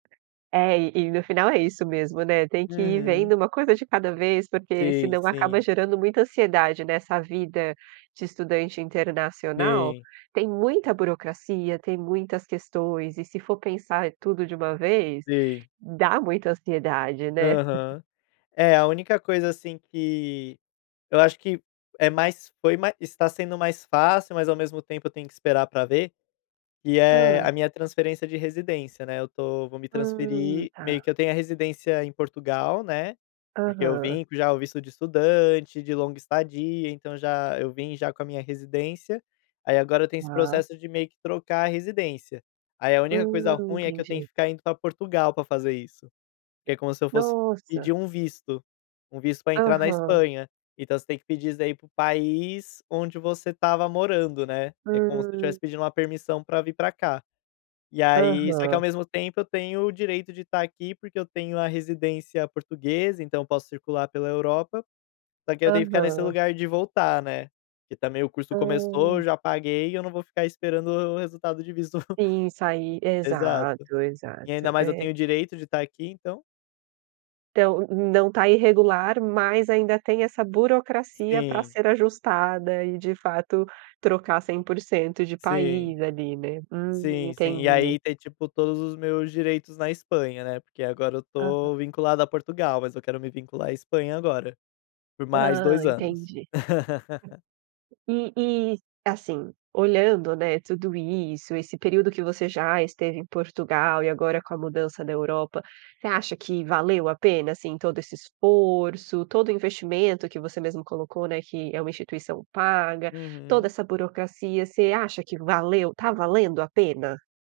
É, e e no final é isso mesmo, né, tem que ir vendo Uhum. uma coisa de cada vez, porque Sim, senão acaba sim. gerando muita ansiedade nessa vida de estudante internacional. Sim. Tem muita burocracia, tem muitas questões e se for pensar tudo de 1 vez, Sim. dá muita ansiedade, né. Aham. É, a única coisa, assim, que eu acho que é mais foi mais está sendo mais fácil, mas ao mesmo tempo eu tenho que esperar pra ver, que é a Hã. minha transferência de residência, né, eu tô vou me Hã, transferir, tá. meio que eu tenho a residência em Portugal, né, porque eu Aham. vim com já o visto de estudante, de longa estadia, então já eu vim já com a minha residência, aí agora eu tenho esse Ah. processo de meio que trocar a residência. Aí a Hã, única coisa ruim, é que eu tenho que entendi. ficar indo pra Portugal pra fazer isso. Que é como se eu fosse Nossa! pedir um visto, um visto pra entrar na Aham. Espanha, então você tem que pedir isso daí pro país onde você estava morando, né, Hã. que é como se eu tivesse pedindo uma permissão pra vir pra cá. E aí só que ao Aham. mesmo tempo eu tenho o direito de estar aqui porque eu tenho a residência portuguesa, então eu posso circular pela Europa, só que eu tenho que ficar nesse Aham. lugar de voltar, né. Porque também o curso começou, eu Hã. já paguei e eu não vou ficar esperando o resultado de visto Sim, sair exato. exato, E ainda exato, mais eu é tenho o direito de estar aqui então Então, n não tá irregular, mas ainda tem essa burocracia para Sim. ser ajustada e de fato trocar 100% de Sim. país ali, né, hum Sim, sim. E entendi. aí ter, tipo, todos os meus direitos na Espanha, né, porque agora eu Aham. estou vinculado a Portugal, mas eu quero me vincular a Espanha agora, por mais Hã, 2 anos. entendi. E e, assim, entendi e assim olhando, né, tudo isso, esse período que você já esteve em Portugal e agora com a mudança da Europa, você acha que valeu a pena, assim, todo esse esforço, todo o investimento que você mesmo colocou, né, que é uma instituição paga, toda Uhum. essa burocracia você acha que valeu tá valendo a pena?